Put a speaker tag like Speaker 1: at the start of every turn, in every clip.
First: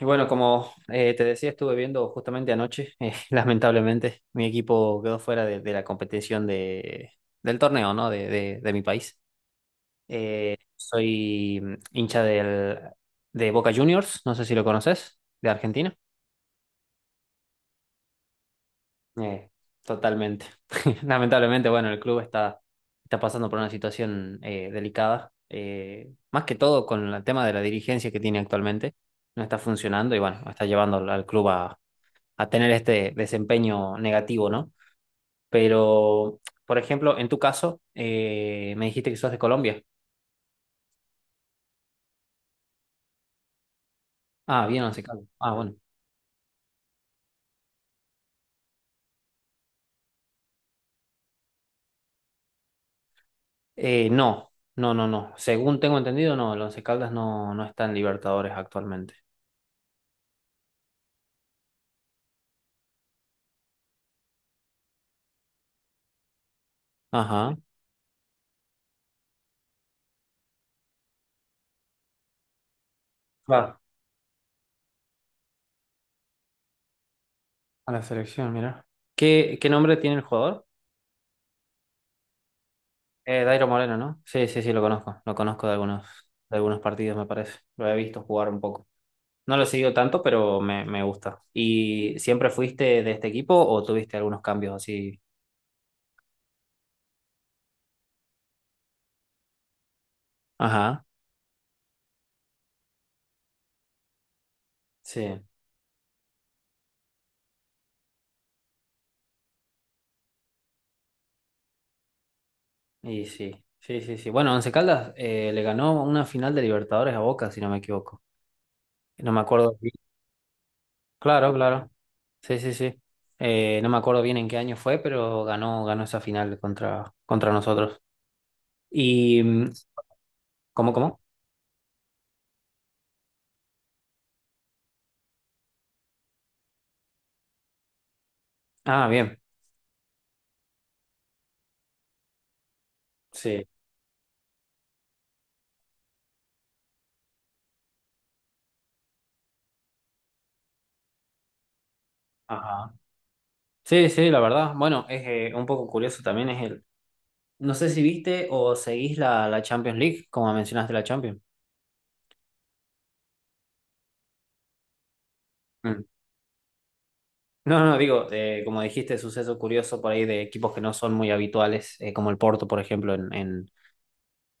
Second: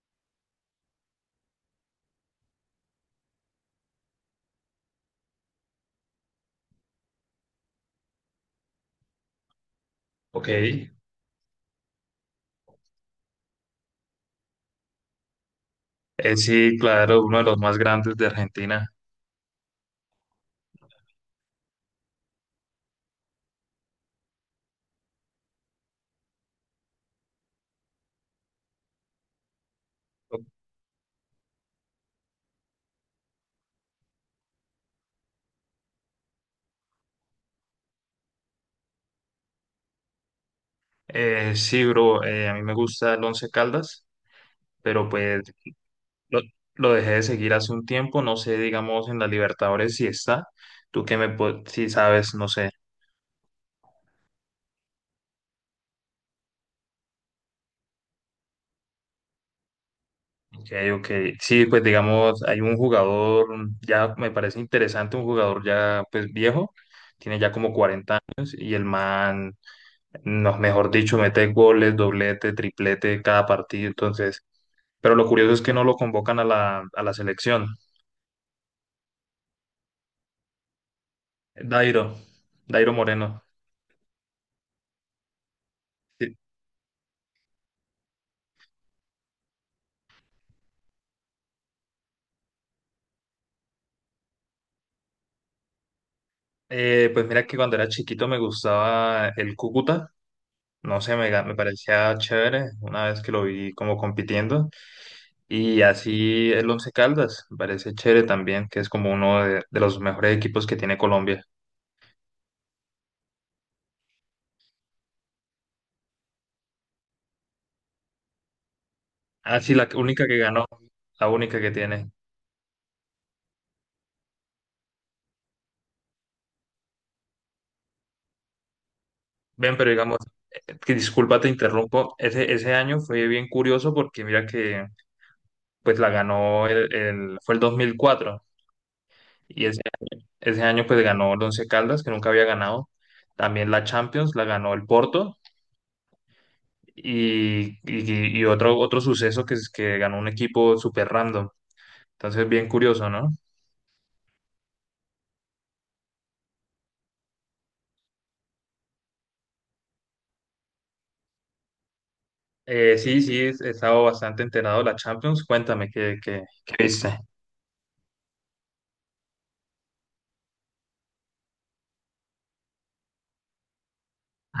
Speaker 1: Y bueno, como te decía, estuve viendo justamente anoche, lamentablemente, mi equipo quedó fuera de la competición de del torneo, ¿no? De mi país.
Speaker 2: Ok.
Speaker 1: Eh,
Speaker 2: Eh,
Speaker 1: soy hincha de Boca Juniors, no sé si lo conoces, de Argentina.
Speaker 2: sí, claro, uno de los más grandes de Argentina.
Speaker 1: Eh, totalmente. Lamentablemente, bueno, el club está, está pasando por una situación delicada, más que todo con el tema de la dirigencia que tiene actualmente. No está funcionando y bueno, está llevando al club a tener este desempeño negativo, ¿no? Pero, por ejemplo, en tu caso, me dijiste que sos de Colombia.
Speaker 2: Sí, bro, a mí me gusta el Once Caldas,
Speaker 1: Ah, bien, Once
Speaker 2: pero
Speaker 1: Caldas.
Speaker 2: pues
Speaker 1: Ah, bueno.
Speaker 2: lo, lo dejé de seguir hace un tiempo, no sé, digamos, en la Libertadores si está, tú que me, si sabes, no sé,
Speaker 1: No, no, no, no. Según tengo entendido, no, el Once Caldas no, no está en Libertadores actualmente.
Speaker 2: ok, ok, sí, pues digamos, hay un jugador, ya me parece interesante, un jugador ya pues viejo, tiene ya
Speaker 1: Ajá.
Speaker 2: como 40 años y el man nos mejor dicho, mete goles, doblete, triplete cada
Speaker 1: Va
Speaker 2: partido, entonces, pero lo curioso es que no lo convocan a la selección.
Speaker 1: a la selección, mira. ¿Qué, qué nombre tiene el jugador?
Speaker 2: Dairo, Dairo Moreno.
Speaker 1: Dairo Moreno, ¿no? Sí, sí, sí, lo conozco. Lo conozco
Speaker 2: Sí.
Speaker 1: de algunos partidos, me parece. Lo he visto jugar un poco. No lo he seguido tanto, pero me gusta. ¿Y siempre fuiste de este equipo o tuviste algunos cambios así?
Speaker 2: Pues mira que cuando era chiquito me gustaba el Cúcuta, no
Speaker 1: Ajá,
Speaker 2: sé, me parecía chévere una vez que lo vi como compitiendo,
Speaker 1: sí,
Speaker 2: y así el Once Caldas, me parece chévere también, que es como uno de los mejores equipos que tiene Colombia.
Speaker 1: y sí, sí, sí, sí. Bueno, Once Caldas le ganó una final de Libertadores a Boca, si no me equivoco. No me
Speaker 2: Ah, sí,
Speaker 1: acuerdo
Speaker 2: la
Speaker 1: bien.
Speaker 2: única que ganó, la
Speaker 1: Claro,
Speaker 2: única que
Speaker 1: claro.
Speaker 2: tiene.
Speaker 1: Sí, sí, sí. No me acuerdo bien en qué año fue, pero ganó, ganó esa final contra, contra nosotros. Y, mm,
Speaker 2: Ven, pero digamos,
Speaker 1: ¿cómo,
Speaker 2: que
Speaker 1: cómo?
Speaker 2: disculpa, te interrumpo. Ese año fue bien curioso porque mira que pues la ganó fue el 2004
Speaker 1: Ah, bien.
Speaker 2: y ese año pues ganó el Once Caldas que nunca había ganado.
Speaker 1: Sí.
Speaker 2: También la Champions la ganó el Porto y otro suceso que es que ganó un equipo súper random. Entonces, bien
Speaker 1: Ajá.
Speaker 2: curioso, ¿no?
Speaker 1: Sí, sí, la verdad. Bueno, es un poco curioso también es el, no sé si viste o seguís la, la Champions League, como mencionaste la Champions.
Speaker 2: Sí, sí, he estado bastante enterado de la Champions. Cuéntame
Speaker 1: Mm.
Speaker 2: qué viste.
Speaker 1: No, no, digo, como dijiste, suceso curioso por ahí de equipos que no son muy habituales, como el Porto, por ejemplo,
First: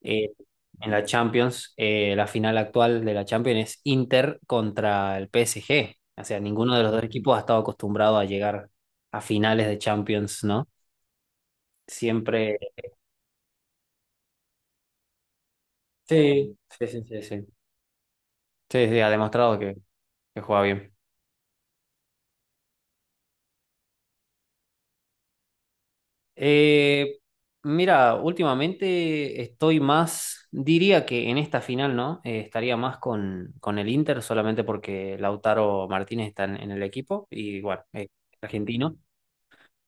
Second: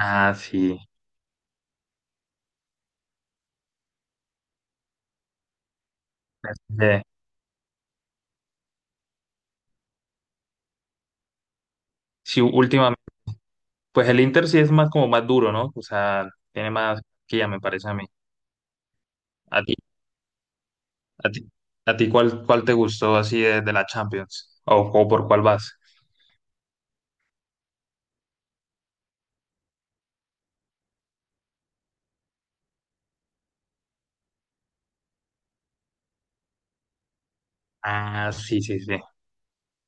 Speaker 1: eh,
Speaker 2: sí.
Speaker 1: en la Champions. La final actual de la Champions es Inter contra el PSG. O sea, ninguno de los
Speaker 2: Sí,
Speaker 1: dos equipos ha estado acostumbrado a llegar a finales de Champions, ¿no?
Speaker 2: sí,
Speaker 1: Siempre...
Speaker 2: últimamente. Pues el Inter sí es más como más duro, ¿no? O sea,
Speaker 1: Sí,
Speaker 2: tiene
Speaker 1: sí,
Speaker 2: más
Speaker 1: sí, sí,
Speaker 2: que
Speaker 1: sí.
Speaker 2: ya me parece a mí.
Speaker 1: Sí, sí, ha demostrado
Speaker 2: ¿A ti,
Speaker 1: que juega bien.
Speaker 2: a ti, a ti cuál te gustó así de la Champions? ¿O por cuál vas?
Speaker 1: Eh, mira, últimamente estoy más, diría que en esta final, ¿no? Estaría más con el Inter solamente porque Lautaro Martínez está en el equipo y bueno, es
Speaker 2: Ah, sí, sí,
Speaker 1: argentino.
Speaker 2: sí.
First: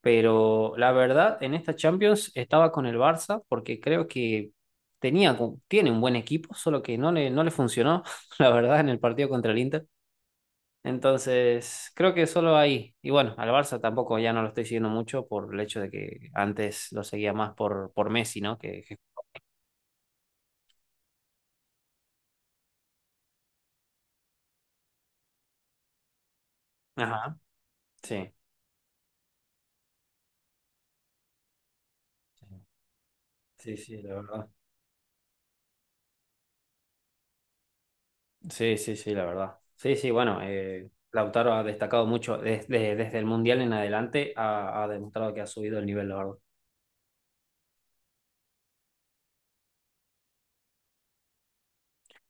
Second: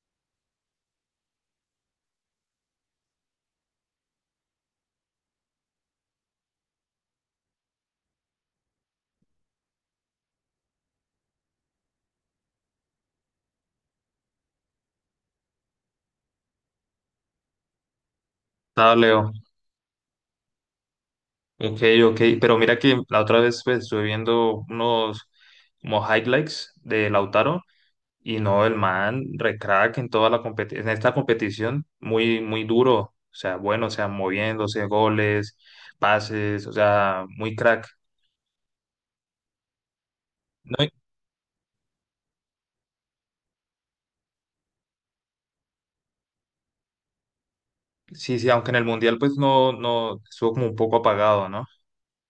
Speaker 1: Pero la verdad, en esta Champions estaba con el Barça porque creo que tenía, tiene un buen equipo, solo que no le, no le funcionó, la verdad, en el partido contra el Inter. Entonces, creo que solo ahí. Y bueno, al Barça tampoco ya no lo estoy siguiendo mucho por el hecho de que antes lo seguía más por Messi, ¿no?
Speaker 2: Estado
Speaker 1: Que-
Speaker 2: Leo. Ok, ok. Pero mira que la otra vez pues, estuve viendo unos como highlights de
Speaker 1: ajá,
Speaker 2: Lautaro
Speaker 1: sí.
Speaker 2: y no, el man recrack en esta competición muy, muy duro. O sea,
Speaker 1: Sí,
Speaker 2: bueno, o
Speaker 1: sí,
Speaker 2: sea,
Speaker 1: la verdad.
Speaker 2: moviéndose, goles, pases, o sea, muy crack.
Speaker 1: Sí, sí, sí, la verdad. Sí, sí, bueno,
Speaker 2: No,
Speaker 1: Lautaro ha destacado mucho desde, desde el Mundial en adelante, ha, ha demostrado que ha subido el nivel, la verdad.
Speaker 2: sí, sí, aunque en el Mundial pues no, estuvo como un poco apagado, ¿no?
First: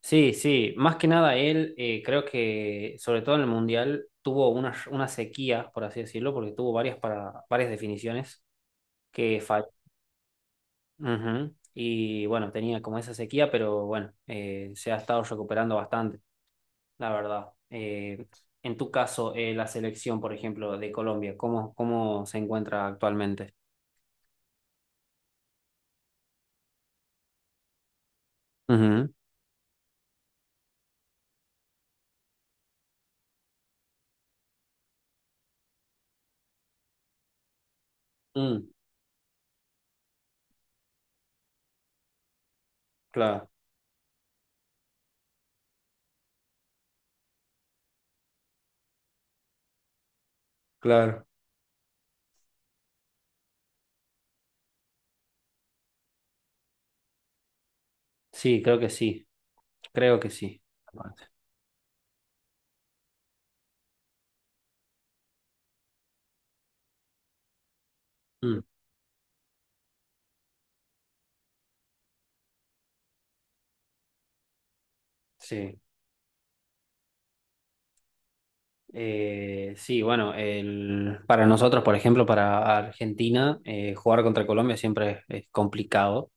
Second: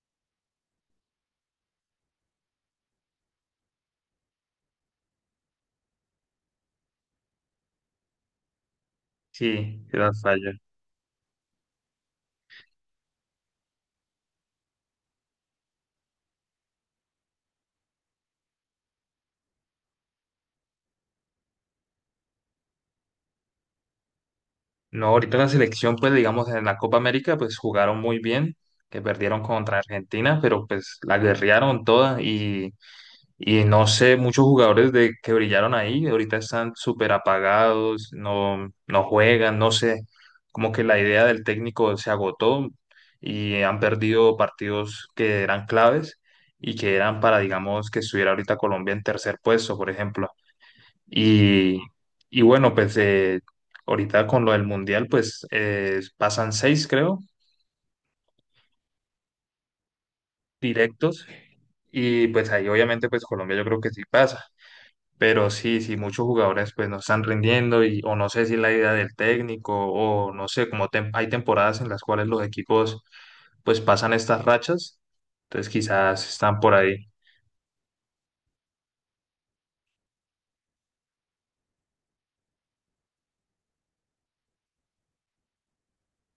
Speaker 1: Sí, sí, más que nada él, creo que sobre todo en el Mundial tuvo una sequía, por así decirlo, porque tuvo varias, para, varias definiciones que falló.
Speaker 2: Sí, era falla.
Speaker 1: Ujú. Y bueno, tenía como esa sequía, pero bueno, se ha estado recuperando bastante, la verdad. En tu caso, la selección, por ejemplo, de Colombia, ¿cómo, cómo se encuentra actualmente?
Speaker 2: No, ahorita la selección pues digamos en la Copa América pues jugaron muy bien, que
Speaker 1: Ujú,
Speaker 2: perdieron contra Argentina, pero pues la guerrearon toda. Y no sé, muchos jugadores que brillaron ahí, ahorita están súper apagados,
Speaker 1: mm,
Speaker 2: no juegan, no sé, como que la idea del técnico se agotó
Speaker 1: claro,
Speaker 2: y han perdido partidos que eran claves y que eran para, digamos, que estuviera ahorita Colombia en tercer puesto, por ejemplo.
Speaker 1: claro.
Speaker 2: Y, y bueno, pues ahorita con lo del Mundial, pues pasan seis, creo,
Speaker 1: Sí, creo que sí, creo que sí.
Speaker 2: directos. Y pues ahí obviamente pues Colombia yo creo que sí pasa. Pero sí, sí, muchos jugadores pues no están rindiendo y o no sé si
Speaker 1: Mm,
Speaker 2: es la idea del técnico o no sé, como hay temporadas en las cuales los equipos pues pasan estas rachas, entonces
Speaker 1: sí.
Speaker 2: quizás están por ahí,
Speaker 1: Sí, bueno, el, para nosotros, por ejemplo, para Argentina, jugar contra Colombia siempre es complicado.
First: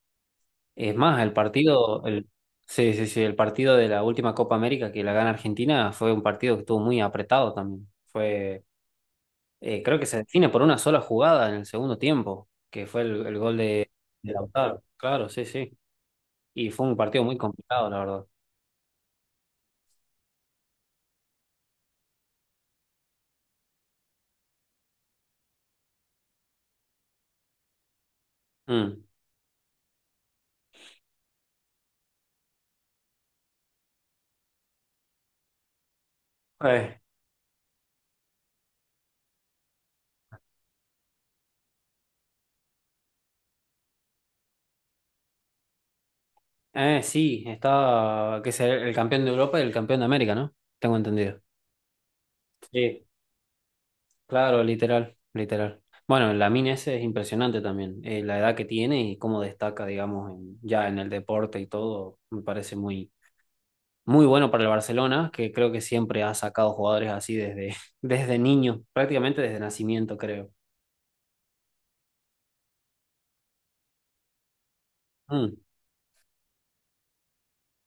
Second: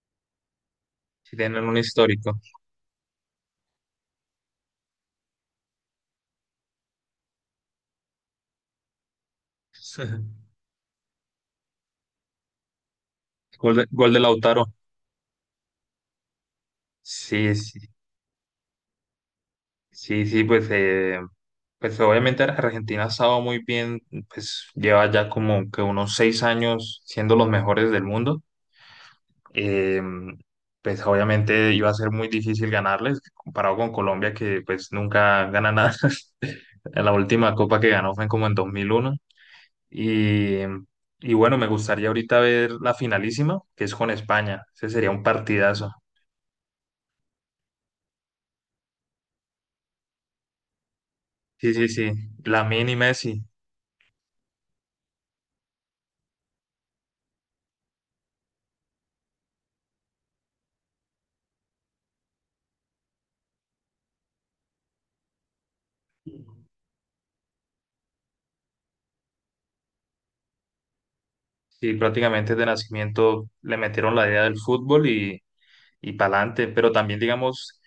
Speaker 1: Es más, el sí,
Speaker 2: si tienen un
Speaker 1: partido, el,
Speaker 2: histórico.
Speaker 1: sí, sí, sí, el partido de la última Copa América que la gana Argentina fue un partido que estuvo muy apretado también. Fue, creo que se define por una sola jugada en el segundo tiempo, que fue el gol
Speaker 2: Gol de, gol de
Speaker 1: de
Speaker 2: Lautaro.
Speaker 1: Lautaro. Claro, sí, sí. Y fue un partido muy
Speaker 2: Sí, sí,
Speaker 1: complicado, la verdad.
Speaker 2: sí, sí, pues, pues obviamente Argentina ha estado muy bien, pues lleva ya como que unos 6 años siendo los mejores del mundo.
Speaker 1: Mm.
Speaker 2: eh, pues obviamente iba a ser muy difícil ganarles, comparado con Colombia, que pues nunca gana nada.
Speaker 1: Eh,
Speaker 2: La última copa que ganó fue como en 2001. Y, y bueno, me gustaría ahorita ver la finalísima, que es con España. Ese sería un partidazo.
Speaker 1: sí, está que es el campeón de Europa y el campeón de América, ¿no? Tengo entendido.
Speaker 2: Sí, sí, sí. Lamine y
Speaker 1: Sí.
Speaker 2: Messi.
Speaker 1: Claro, literal, literal. Bueno, la mina ese es impresionante también, la edad que tiene y cómo destaca, digamos, en- ya en el deporte y todo, me parece muy, muy bueno para el Barcelona, que creo que siempre ha sacado jugadores así desde, desde niño, prácticamente desde nacimiento, creo.
Speaker 2: Sí, prácticamente de nacimiento le metieron la idea del fútbol y,
Speaker 1: Mm,
Speaker 2: y para adelante, pero también, digamos,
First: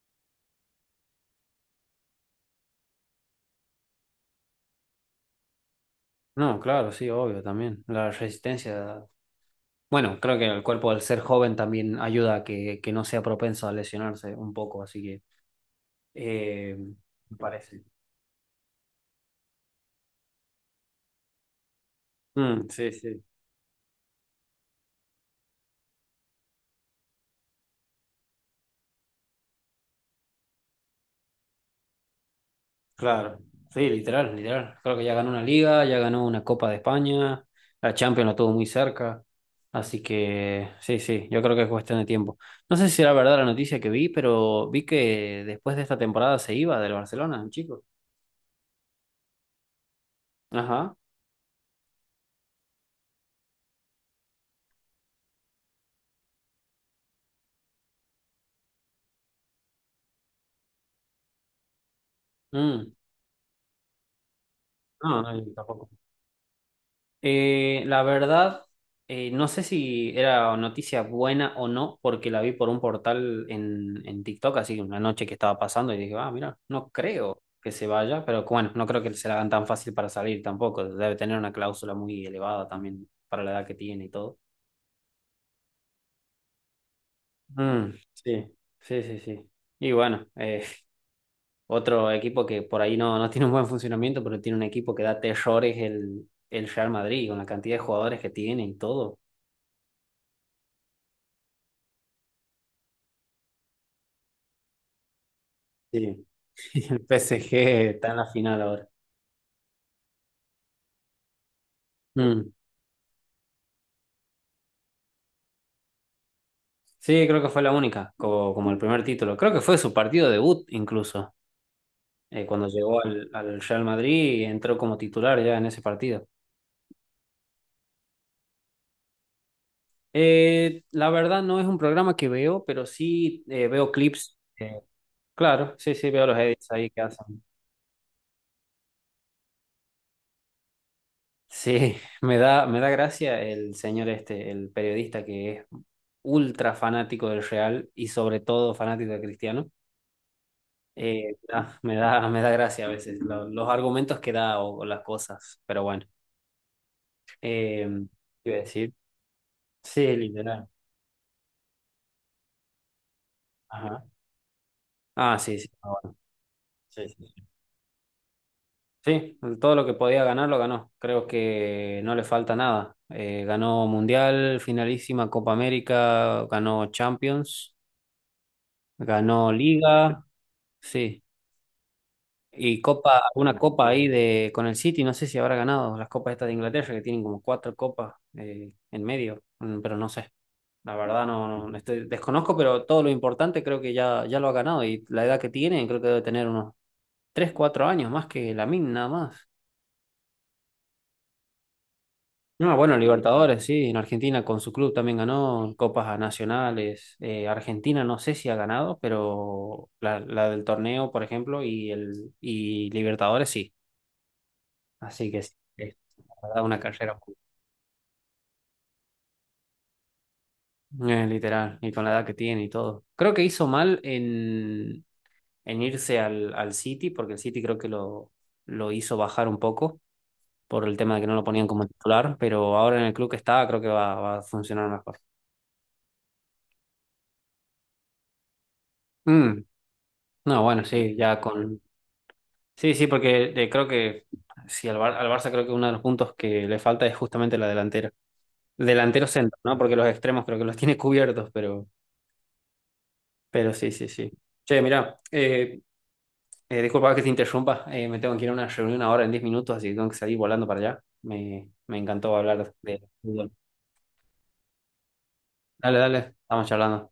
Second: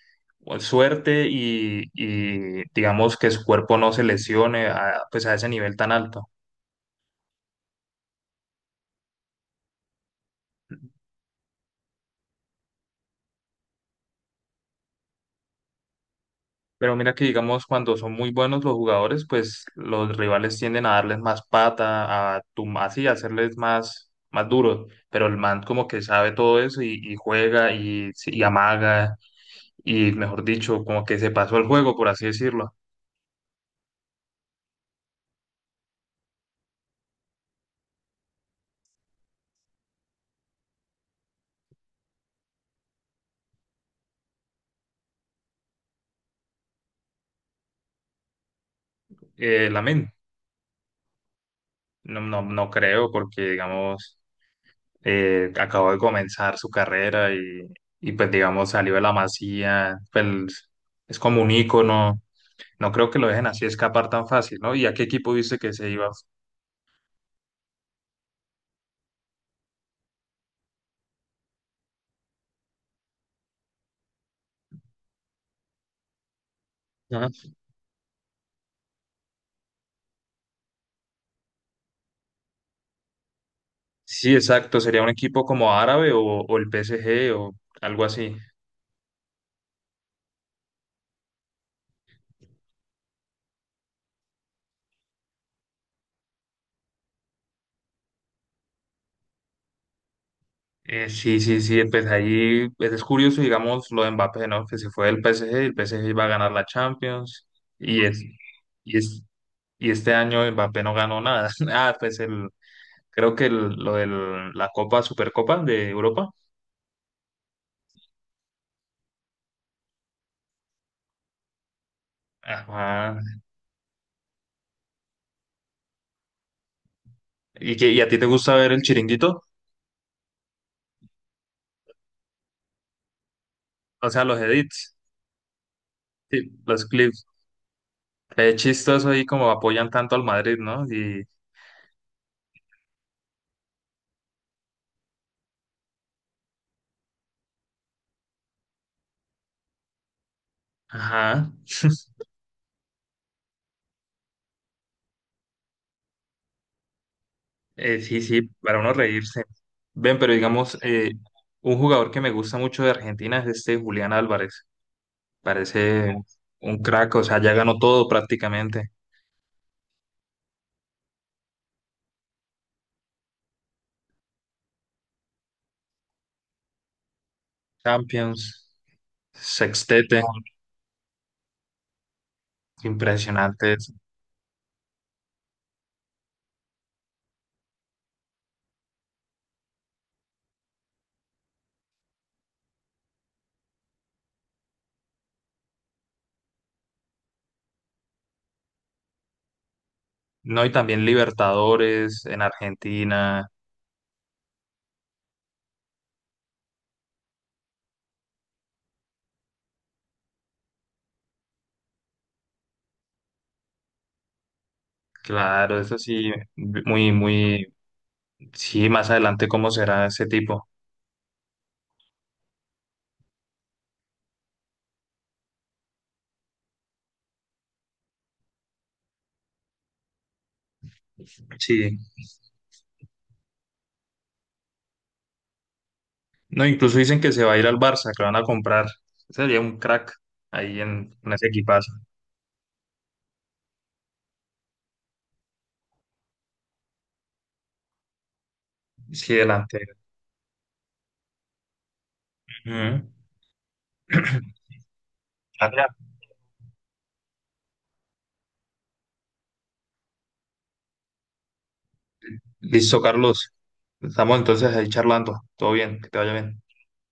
Speaker 2: suerte y, digamos que su cuerpo no se lesione pues a ese nivel tan alto.
Speaker 1: no, claro, sí, obvio también. La resistencia, bueno, creo que el cuerpo al ser joven también ayuda a que no sea propenso a lesionarse un poco, así que eh,
Speaker 2: Pero mira que,
Speaker 1: me
Speaker 2: digamos,
Speaker 1: parece.
Speaker 2: cuando son muy buenos los jugadores, pues los rivales tienden a darles más pata, a
Speaker 1: Mm,
Speaker 2: tum
Speaker 1: sí,
Speaker 2: así, a
Speaker 1: sí.
Speaker 2: hacerles más duros. Pero el man como que sabe todo eso y juega y, sí, y amaga y, mejor dicho, como que se pasó el juego, por así decirlo.
Speaker 1: Claro, sí, literal, literal. Creo que ya ganó una liga, ya ganó una Copa de España, la Champions la tuvo muy cerca, así que sí, sí, yo creo que es cuestión de tiempo. No sé si era verdad la noticia que vi, pero vi que después de esta temporada se iba del Barcelona, el chico.
Speaker 2: Lamine,
Speaker 1: Ajá.
Speaker 2: no, no, no creo porque, digamos... acabó de comenzar su carrera y, pues digamos salió de la masía, pues es como un ícono,
Speaker 1: Mm.
Speaker 2: no creo que lo dejen así escapar tan fácil, ¿no? ¿Y a qué
Speaker 1: No,
Speaker 2: equipo
Speaker 1: no, yo
Speaker 2: viste que se
Speaker 1: tampoco.
Speaker 2: iba?
Speaker 1: La verdad, no sé si era noticia buena o no, porque la vi por un portal en TikTok, así una noche que estaba pasando, y dije, ah, mira, no
Speaker 2: Ajá.
Speaker 1: creo que se vaya, pero bueno, no creo que se la hagan tan fácil para salir tampoco. Debe tener una cláusula muy elevada también para la edad que tiene y
Speaker 2: Sí,
Speaker 1: todo.
Speaker 2: exacto, sería un equipo como árabe o el PSG o
Speaker 1: Mm,
Speaker 2: algo así.
Speaker 1: sí, sí, sí, sí. Y bueno, otro equipo que por ahí no, no tiene un buen funcionamiento, pero tiene un equipo que da terrores el Real Madrid, con la cantidad de jugadores que tiene y todo.
Speaker 2: Sí, sí, sí, pues ahí pues, es curioso, digamos, lo de Mbappé, ¿no? Que se fue del PSG, el PSG iba
Speaker 1: Sí.
Speaker 2: a ganar la
Speaker 1: El
Speaker 2: Champions
Speaker 1: PSG
Speaker 2: y
Speaker 1: está en
Speaker 2: es,
Speaker 1: la final ahora.
Speaker 2: y es, y este año Mbappé no ganó nada. Ah, pues el,
Speaker 1: Mm.
Speaker 2: creo que el- lo de la Copa, Supercopa de Europa.
Speaker 1: Sí, creo que fue la única, como, como el primer título. Creo que fue su partido debut incluso, cuando llegó
Speaker 2: Ajá.
Speaker 1: al, al Real Madrid y entró como titular ya en ese partido.
Speaker 2: ¿Y a ti te gusta ver el chiringuito?
Speaker 1: La verdad no es un programa que veo, pero sí veo
Speaker 2: O sea,
Speaker 1: clips,
Speaker 2: los edits,
Speaker 1: claro, sí, sí, veo los
Speaker 2: sí,
Speaker 1: edits
Speaker 2: los
Speaker 1: ahí que
Speaker 2: clips.
Speaker 1: hacen.
Speaker 2: Es chistoso ahí como apoyan tanto al Madrid, ¿no? Y,
Speaker 1: Sí, me da gracia el señor este, el periodista que es ultra fanático del Real y sobre todo fanático de Cristiano.
Speaker 2: ajá.
Speaker 1: Ah, me da gracia a veces lo- los argumentos que da o las cosas, pero bueno. Eh,
Speaker 2: Sí, sí,
Speaker 1: ¿Qué iba a
Speaker 2: para
Speaker 1: decir?
Speaker 2: uno reírse.
Speaker 1: Sí,
Speaker 2: Ven, pero
Speaker 1: literal.
Speaker 2: digamos, un jugador que me gusta mucho de Argentina es este
Speaker 1: Ajá.
Speaker 2: Julián Álvarez.
Speaker 1: Ah, sí, sí. Ah,
Speaker 2: Parece
Speaker 1: bueno.
Speaker 2: un
Speaker 1: Sí,
Speaker 2: crack, o
Speaker 1: sí,
Speaker 2: sea,
Speaker 1: sí.
Speaker 2: ya ganó todo prácticamente.
Speaker 1: Sí, todo lo que podía ganar lo ganó. Creo que no le falta nada. Ganó Mundial, finalísima Copa América, ganó Champions,
Speaker 2: Champions,
Speaker 1: ganó
Speaker 2: sextete,
Speaker 1: Liga, sí. Y copa, una
Speaker 2: impresionante.
Speaker 1: copa ahí de con el City, no sé si habrá ganado las copas estas de Inglaterra, que tienen como cuatro copas en medio, mm, pero no sé. La verdad no, no no estoy- desconozco, pero todo lo importante creo que ya, ya lo ha ganado y la edad que tiene creo que debe tener unos 3 4 años más que Lamine nada más.
Speaker 2: No, y también Libertadores en
Speaker 1: No, bueno,
Speaker 2: Argentina,
Speaker 1: Libertadores, sí, en Argentina con su club también ganó copas nacionales. Argentina no sé si ha ganado, pero la del torneo, por ejemplo, y el y Libertadores sí. Así que sí,
Speaker 2: claro,
Speaker 1: es
Speaker 2: eso sí,
Speaker 1: la verdad, una
Speaker 2: muy,
Speaker 1: carrera muy-
Speaker 2: muy, sí, más adelante cómo será ese tipo.
Speaker 1: literal, y con la edad que tiene y todo. Creo que hizo mal en irse al, al City, porque el City creo que lo hizo bajar un poco por el tema de que no lo ponían como
Speaker 2: Sí,
Speaker 1: titular, pero ahora en el club que está creo que va, va a funcionar mejor.
Speaker 2: no, incluso dicen que se va a ir al Barça, que lo van a comprar.
Speaker 1: Mm,
Speaker 2: Sería un crack
Speaker 1: no,
Speaker 2: ahí
Speaker 1: bueno, sí,
Speaker 2: en
Speaker 1: ya
Speaker 2: ese
Speaker 1: con...
Speaker 2: equipazo.
Speaker 1: Sí, sí, porque creo que sí, al, Bar- al Barça creo que uno de los puntos que le falta es justamente la delantera. Delantero
Speaker 2: Sí,
Speaker 1: centro, ¿no? Porque
Speaker 2: delantero.
Speaker 1: los extremos creo que los tiene cubiertos,
Speaker 2: Ujú.
Speaker 1: pero sí, sí, sí. Che, mirá,
Speaker 2: Ah, ya.
Speaker 1: eh, disculpa que te interrumpa, me tengo que ir a una reunión ahora en 10 minutos, así que tengo que salir volando para allá. Me encantó hablar de
Speaker 2: Listo,
Speaker 1: fútbol.
Speaker 2: Carlos. Estamos entonces ahí charlando. Todo
Speaker 1: Dale,
Speaker 2: bien, que
Speaker 1: dale,
Speaker 2: te vaya bien.
Speaker 1: estamos charlando.